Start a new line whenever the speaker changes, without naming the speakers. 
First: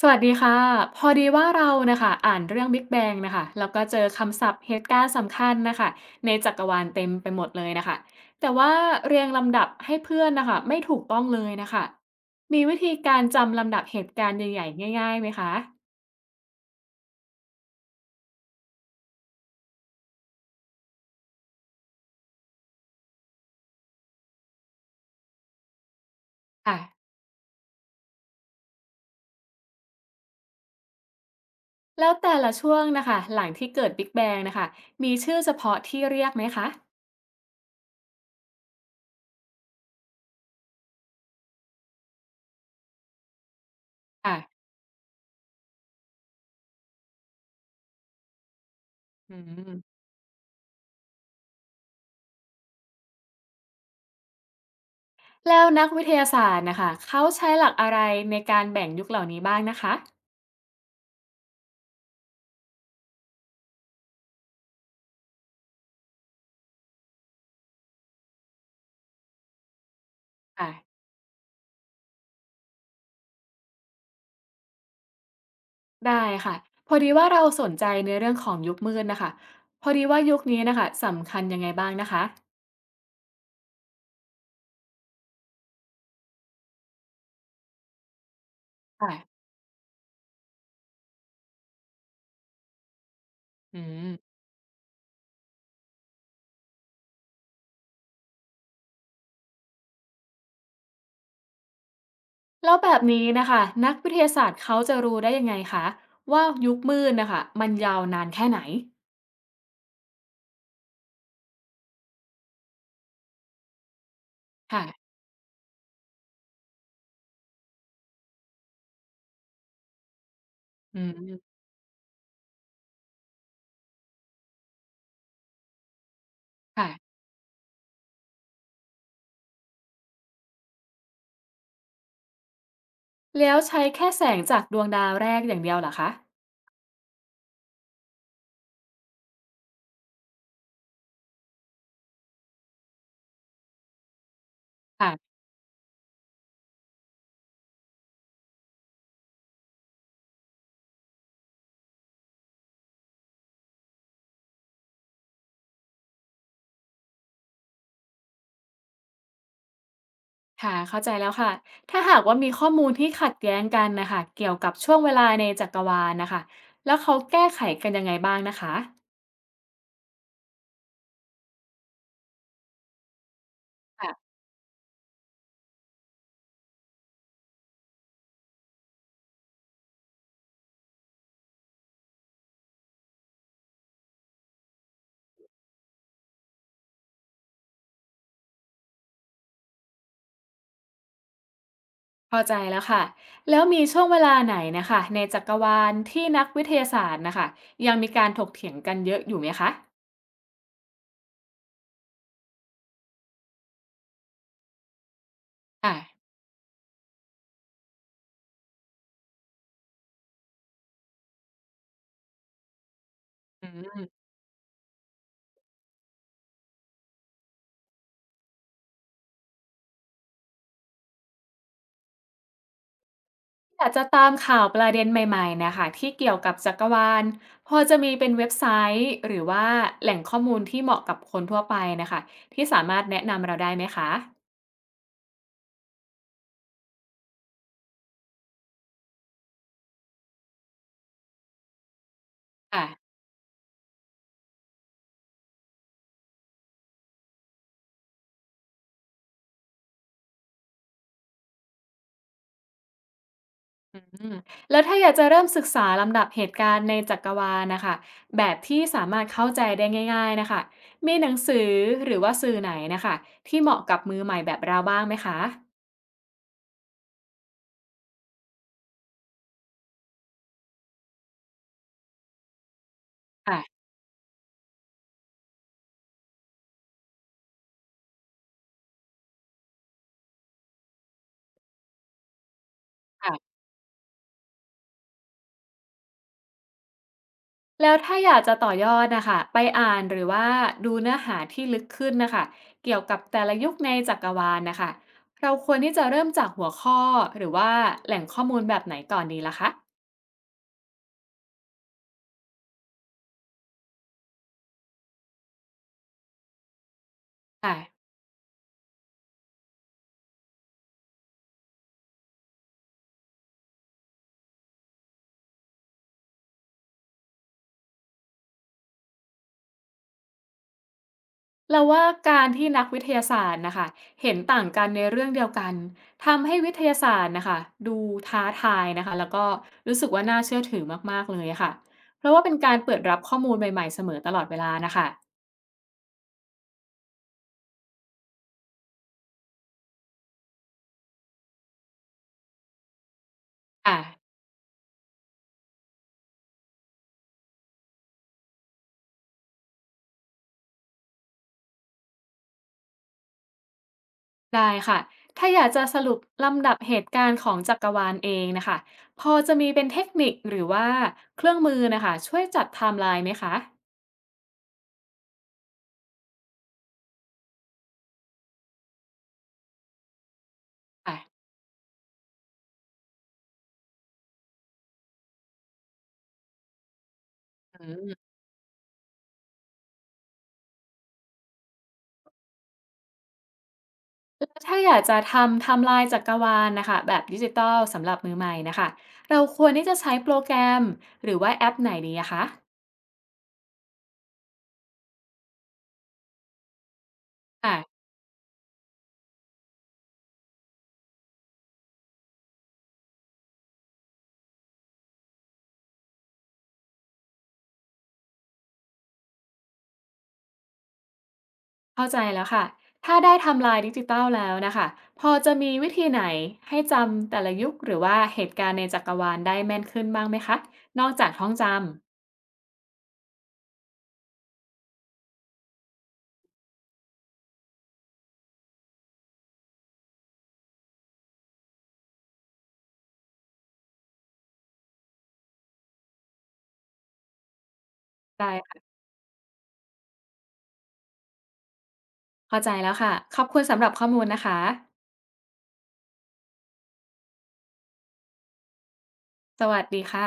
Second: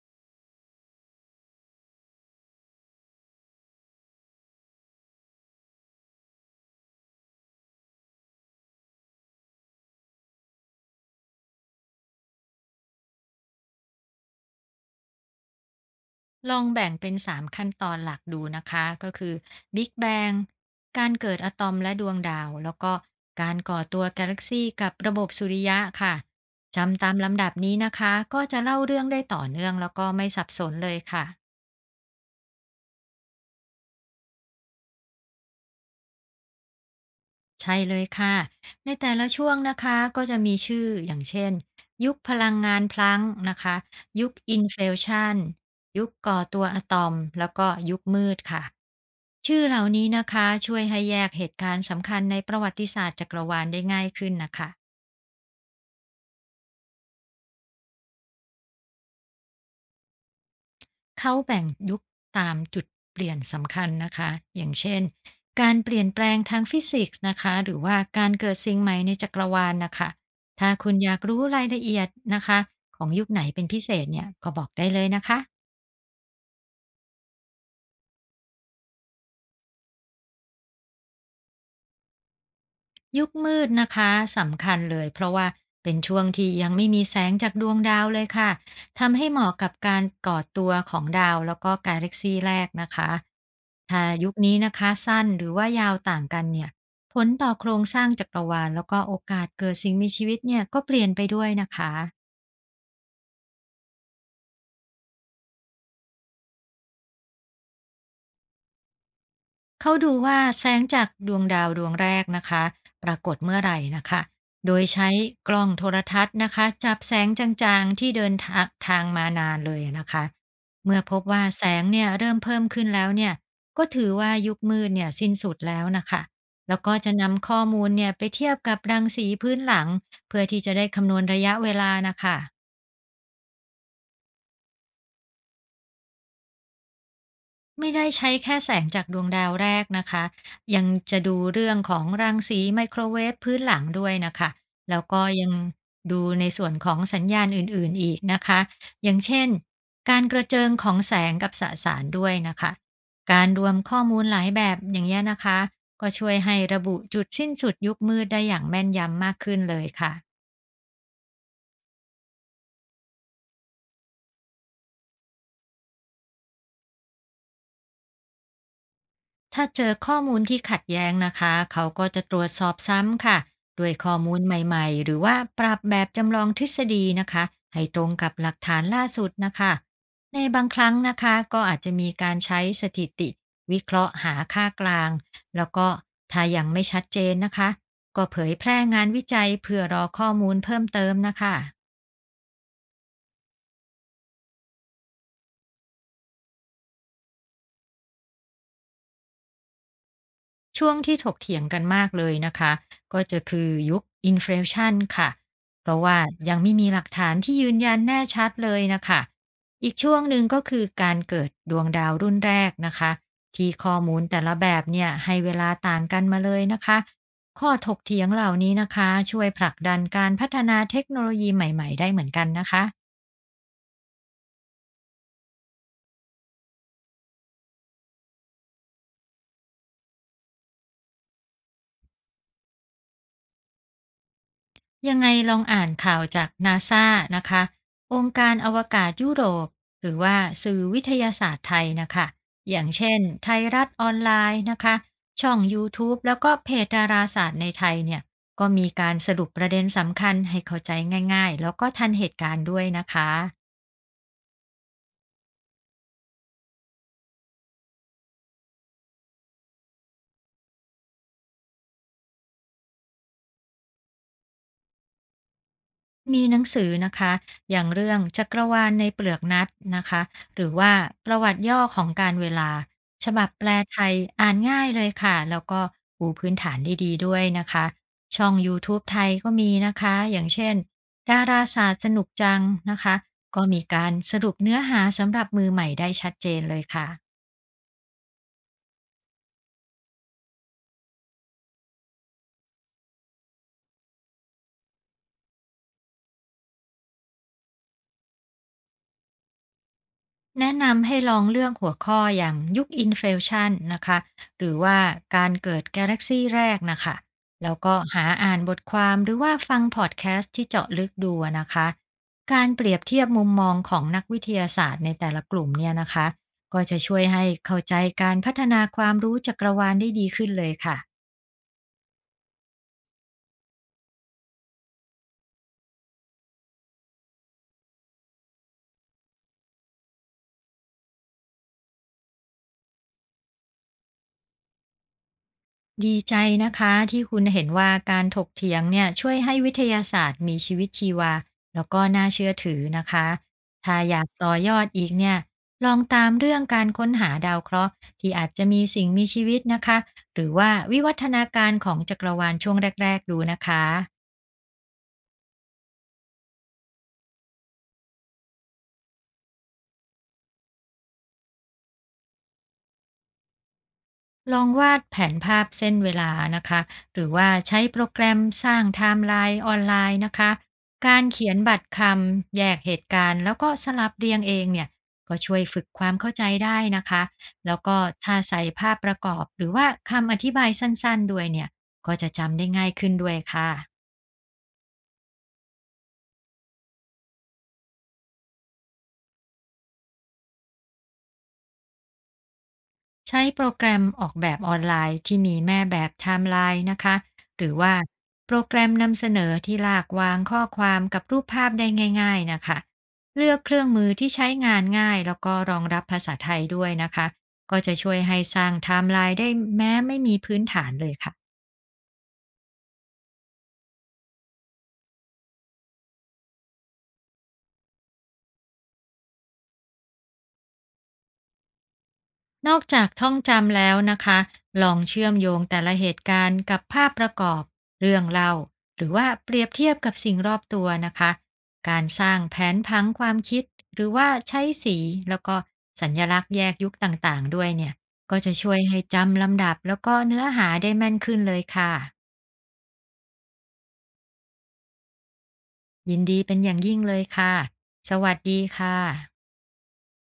สวัสดีค่ะพอดีว่าเรานะคะอ่านเรื่อง Big Bang นะคะแล้วก็เจอคำศัพท์เหตุการณ์สำคัญนะคะในจักรวาลเต็มไปหมดเลยนะคะแต่ว่าเรียงลำดับให้เพื่อนนะคะไม่ถูกต้องเลยนะคะมีวิธีการจำลำดับเหตุการณ์ใหญ่ๆง่ายๆไหมคะ
ลองแบ่งเป็น3ขั้นตอนหลักดูนะคะก็คือ Big Bang การเกิดอะตอมและดวงดาวแล้วก็การก่อตัวกาแล็กซีกับระบบสุริยะค่ะ
อ่ะ
จำตามลำดับนี้นะคะก็จะเล่าเรื่องได้ต่อเนื่องแล้วก็ไม่สับสนเลยค่ะ
แล้วแต่ละช่วงนะคะหลังที่เกิด Big Bang นะคะมีชื่อเฉพาะที่เรียกไหมคะ
ใช่เลยค่ะ ในแต่ละช่วงนะคะก็จะมีชื่ออย่างเช่นยุคพลังงานพลังก์นะคะยุค
อ่ะ
อินเฟลชันยุคก่อตัวอะตอมแล้วก็ยุคมืดค่ะ
อื
ชื่อเหล่า
ม
นี้นะคะช่วยให้แยกเหตุการณ์สำคัญในประวัติศาสตร์จักรวาลได้ง่ายขึ้นนะคะ
แล้วนักวิทยาศาสตร์นะคะเขาใช้หลักอะไรในการแบ่งยุคเหล่านี้บ้างนะคะ
เขาแบ่งยุคตามจุดเปลี่ยนสำคัญนะคะ อย่างเช่นการเปลี่ยนแปลงทางฟิสิกส์นะคะ หรือว่าการเกิดสิ่งใหม่ในจักรวาลนะคะ
อ่ะ
ถ้าคุณอยากรู้รายละเอียดนะคะของยุคไหนเป็นพิเศษเนี่ย ก็บอกได้เลยนะคะ
ได้ค่ะพอดีว่าเราสนใจในเรื่องของยุคมืดนะคะพอดีว่ายุคนี้นะคะสำคัญยังไงบ้างนะคะ
ยุคมืดนะคะสำคัญเลยเพราะว่าเป็นช่วงที่ยังไม่มีแสงจากดวงดาวเลยค่ะทำให้เห
ค่ะ
มาะกับการก่อตัวของดาวแล้วก็กาแล็กซีแรกนะคะ
อื
ถ้ายุค
ม
นี้นะคะสั้นหรือว่ายาวต่างกันเนี่ยผลต่อโครงสร้างจักรวาลแล้วก็โอกาสเกิดสิ่งมีชีวิตเนี่ยก็เปลี่ยนไปด้วยนะคะ
แล้วแบบนี้นะคะนักวิทยาศาสตร์เขาจะรู้ได้ยังไงคะว่ายุคมืดนะคะมันยาวนานแค่ไหน
เขาดูว่าแสงจากดวงดาวดวงแรกนะคะปรากฏเมื่อไหร่นะคะโดยใช้
ค่ะ
กล้องโทรทัศน์นะคะจับแสงจางๆที่เดินทางทางมานานเลยนะคะเมื่
อื
อพบว่า
ม
แสงเนี่ยเริ่มเพิ่มขึ้นแล้วเนี่ยก็ถือว่ายุคมืดเนี่ยสิ้นสุดแล้วนะคะแล้วก็
ค่ะ
จะนำข้อมูลเนี่ยไปเทียบกับรังสีพื้นหลังเพื่อที่จะได้คำนวณระยะเวลานะคะ
แล้วใช้แค่แสงจากดวงดาวแรกอย่างเดียวเหรอคะ
ไม่ได้ใช้แค่แสงจากดวงดาวแรกนะคะยังจะดูเรื่องของรังสีไมโครเวฟพื้นหลังด้วยน่ะค่ะแล้วก็
ค่ะ
ยังดูในส่วนของสัญญาณอื่นๆอีกนะคะอย่างเช่นการกระเจิงของแสงกับสสารด้วยน่ะค่ะการรวมข้อมูลหลายแบบอย่างเงี้ยนะคะก็ช่วยให้ระบุจุดสิ้นสุดยุคมืดได้อย่างแม่นยำมากขึ้นเลยค่ะ
ค่ะเข้าใจแล้วค่ะถ้าหากว่ามีข้อมูลที่ขัดแย้งกันนะคะเกี่ยวกับช่วงเวลาในจักรวาลนะคะแล้วเขาแก้ไขกันยังไงบ้างนะคะ
ถ้าเจอข้อมูลที่ขัดแย้งนะคะ เขาก็จะตรวจสอบซ้ำค่ะด้วยข้อมูลใหม่ๆ หรือว่าปรับแบบจำลองทฤษฎีนะคะ ให้ตรงกับหลักฐานล่าสุดนะคะ ในบางครั้งนะคะ ก็อาจจะมีการใช้สถิติวิเคราะห์หาค่ากลาง แล้วก็ถ้ายังไม่ชัดเจนนะคะ ก็เผยแพร่งานวิจัยเพื่อรอข้อมูลเพิ่มเติมนะคะ
เข้าใจแล้วค่ะ แล้วมีช่วงเวลาไหนนะคะในจักรวาลที่นักวิทยาศาสตร์นะคะยังมีการถกเถียงกันเยอะอยู่ไหมคะ
ช่วงที่ถกเถียงกันมากเลยนะคะก็จะคือยุค inflation ค่ะเพ
อ่ะ
ราะว่ายังไม่มีหลักฐานที่ยืนยันแน่ชัดเลยนะคะอีกช่วงหนึ่งก็คือการเกิดดวงดาวรุ่นแรกนะคะ
อื
ที่ข้อ
ม
มูลแต่ละแบบเนี่ยให้เวลาต่างกันมาเลยนะคะข้อถกเถียงเหล่านี้นะคะช่วยผลักดันการพัฒนาเทคโนโลยีใหม่ๆได้เหมือนกันนะคะ
อยากจะตามข่าวประเด็นใหม่ๆนะคะที่เกี่ยวกับจักรวาลพอจะมีเป็นเว็บไซต์หรือว่าแหล่งข้อมูลที่เหมาะกับคนทั่วไปนะคะที่สามารถแนะนำเราได้ไหมคะ
ยังไงลองอ่านข่าวจากนาซานะคะองค์การอวกาศยุโรปหรือว่าสื่อวิทยาศาสตร์ไทยนะคะอ
อ่ะ
ย่างเช่นไทยรัฐออนไลน์นะคะช่อง YouTube แล้วก็เพจดาราศาสตร์ในไทยเนี่ยก็มีการสรุปประเด็นสำคัญให้เข้าใจง่ายๆแล้วก็ทันเหตุการณ์ด้วยนะคะ
อืมแล้วถ้าอยากจะเริ่มศึกษาลำดับเหตุการณ์ในจักรวาลนะคะแบบที่สามารถเข้าใจได้ง่ายๆนะคะมีหนังสือหรือว่าสื่อไหนนะคะที่เหมาะกับมือใหม่แบบเราบ้างไหมคะ
มีหนังสือนะคะอย่างเรื่องจักรวาลในเปลือกนัดนะคะหรือว่าประวัติย่อของการเวลาฉบับแปล
ค่ะ
ไทยอ่านง่ายเลยค่ะแล้วก็ปูพื้นฐานได้ดีด้วยนะคะช่อง YouTube ไทยก็มีนะคะอย่างเช่นดาราศาสตร์สนุกจังนะคะ
ค่ะ
ก็มีการสรุปเนื้อหาสำหรับมือใหม่ได้ชัดเจนเลยค่ะ
แล้วถ้าอยากจะต่อยอดนะคะไปอ่านหรือว่าดูเนื้อหาที่ลึกขึ้นนะคะเกี่ยวกับแต่ละยุคในจักรวาลนะคะเราควรที่จะเริ่มจากหัวข้อหรือว่าแหล่งข้อมูลแบบไหนก่อนดีล่ะคะ
แนะนำให้ลองเลือกหัวข้ออย่างยุคอินเฟลชันนะคะหรือว่าการเกิดกาแล็กซีแรกนะคะแล้
อ่ะ
วก็หาอ่านบทความหรือว่าฟังพอดแคสต์ที่เจาะลึกดูอะนะคะการเปรียบเทียบมุมมองของนักวิทยาศาสตร์ในแต่ละกลุ่มเนี่ยนะคะก็จะช่วยให้เข้าใจการพัฒนาความรู้จักรวาลได้ดีขึ้นเลยค่ะ
เราว่าการที่นักวิทยาศาสตร์นะคะเห็นต่างกันในเรื่องเดียวกันทำให้วิทยาศาสตร์นะคะดูท้าทายนะคะแล้วก็รู้สึกว่าน่าเชื่อถือมากๆเลยอะค่ะเพราะว่าเป็นการเปิดรับข้อมูลใหม่ๆเสมอตลอดเวลานะคะ
ดีใจนะคะที่คุณเห็นว่าการถกเถียงเนี่ยช่วยให้วิทยาศาสตร์มีชีวิตชีวาแล้วก็น่าเชื่อถือนะคะถ้า
อ่า
อยากต่อยอดอีกเนี่ยลองตามเรื่องการค้นหาดาวเคราะห์ที่อาจจะมีสิ่งมีชีวิตนะคะหรือว่าวิวัฒนาการของจักรวาลช่วงแรกๆดูนะคะ
ได้ค่ะถ้าอยากจะสรุปลำดับเหตุการณ์ของจักรวาลเองนะคะพอจะมีเป็นเทคนิคหรือว่าเครื่องมือนะคะช่วยจัดไทม์ไลน์ไหมคะ
ลองวาดแผนภาพเส้นเวลานะคะหรือว่าใช้โปรแกรมสร้างไทม์ไลน์ออนไลน์นะคะการ
ค่ะ
เขียนบัตรคำแยกเหตุการณ์แล้วก็สลับเรียงเองเนี่ยก็ช่วยฝึกความเข้าใจได้นะคะแล้ว
อื
ก็
ม
ถ้าใส่ภาพประกอบหรือว่าคำอธิบายสั้นๆด้วยเนี่ยก็จะจำได้ง่ายขึ้นด้วยค่ะ
ถ้าอยากจะทำไทม์ไลน์จักรวาลนะคะแบบดิจิตอลสำหรับมือใหม่นะคะเราควรที่จะใช้โปรแกรมหรือว่าแอปไหนดีอะคะ
ใช้โปรแกรมออกแบบออนไลน์ที่มีแม่แบบไทม์ไลน์นะคะ หรือ
อ่ะ
ว่าโปรแกรมนำเสนอที่ลากวางข้อความกับรูปภาพได้ง่ายๆนะคะ เลือกเครื่องมือที่ใช้งานง่ายแล้วก็รองรับภาษาไทยด้วยนะคะ ก็จะช่วยให้สร้างไทม์ไลน์ได้แม้ไม่มีพื้นฐานเลยค่ะ
เข้าใจแล้วค่ะถ้าได้ไทำลายดิจิตอลแล้วนะคะพอจะมีวิธีไหนให้จำแต่ละยุคหรือว่าเหตุการณ์ในจักรวาลได้แม่นขึ้นบ้างไหมคะนอกจากท่องจำ
นอกจากท่องจำแล้วนะคะลองเชื่อมโยงแต่ละเหตุการณ์กับภาพประกอบเรื่องเล่าหรือว่าเปรียบเทียบกับสิ่งรอบตัวนะคะการสร้างแผนพังความคิดหรือว่าใช้สีแล้วก็สัญญลักษณ์แยกยุคต่างๆด้วยเนี่ยก็
ได้
จะช่วย
ค่ะ
ให้จำลำดับแล้วก็เนื้อหาได้แม่นขึ้นเลยค่ะ
เข้าใจแล้วค่ะขอบคุณสำหรับข้อมูลนะคะ
ยินดีเป็นอย่างยิ่งเลยค่ะสวัสดีค่ะ
สวัสดีค่ะ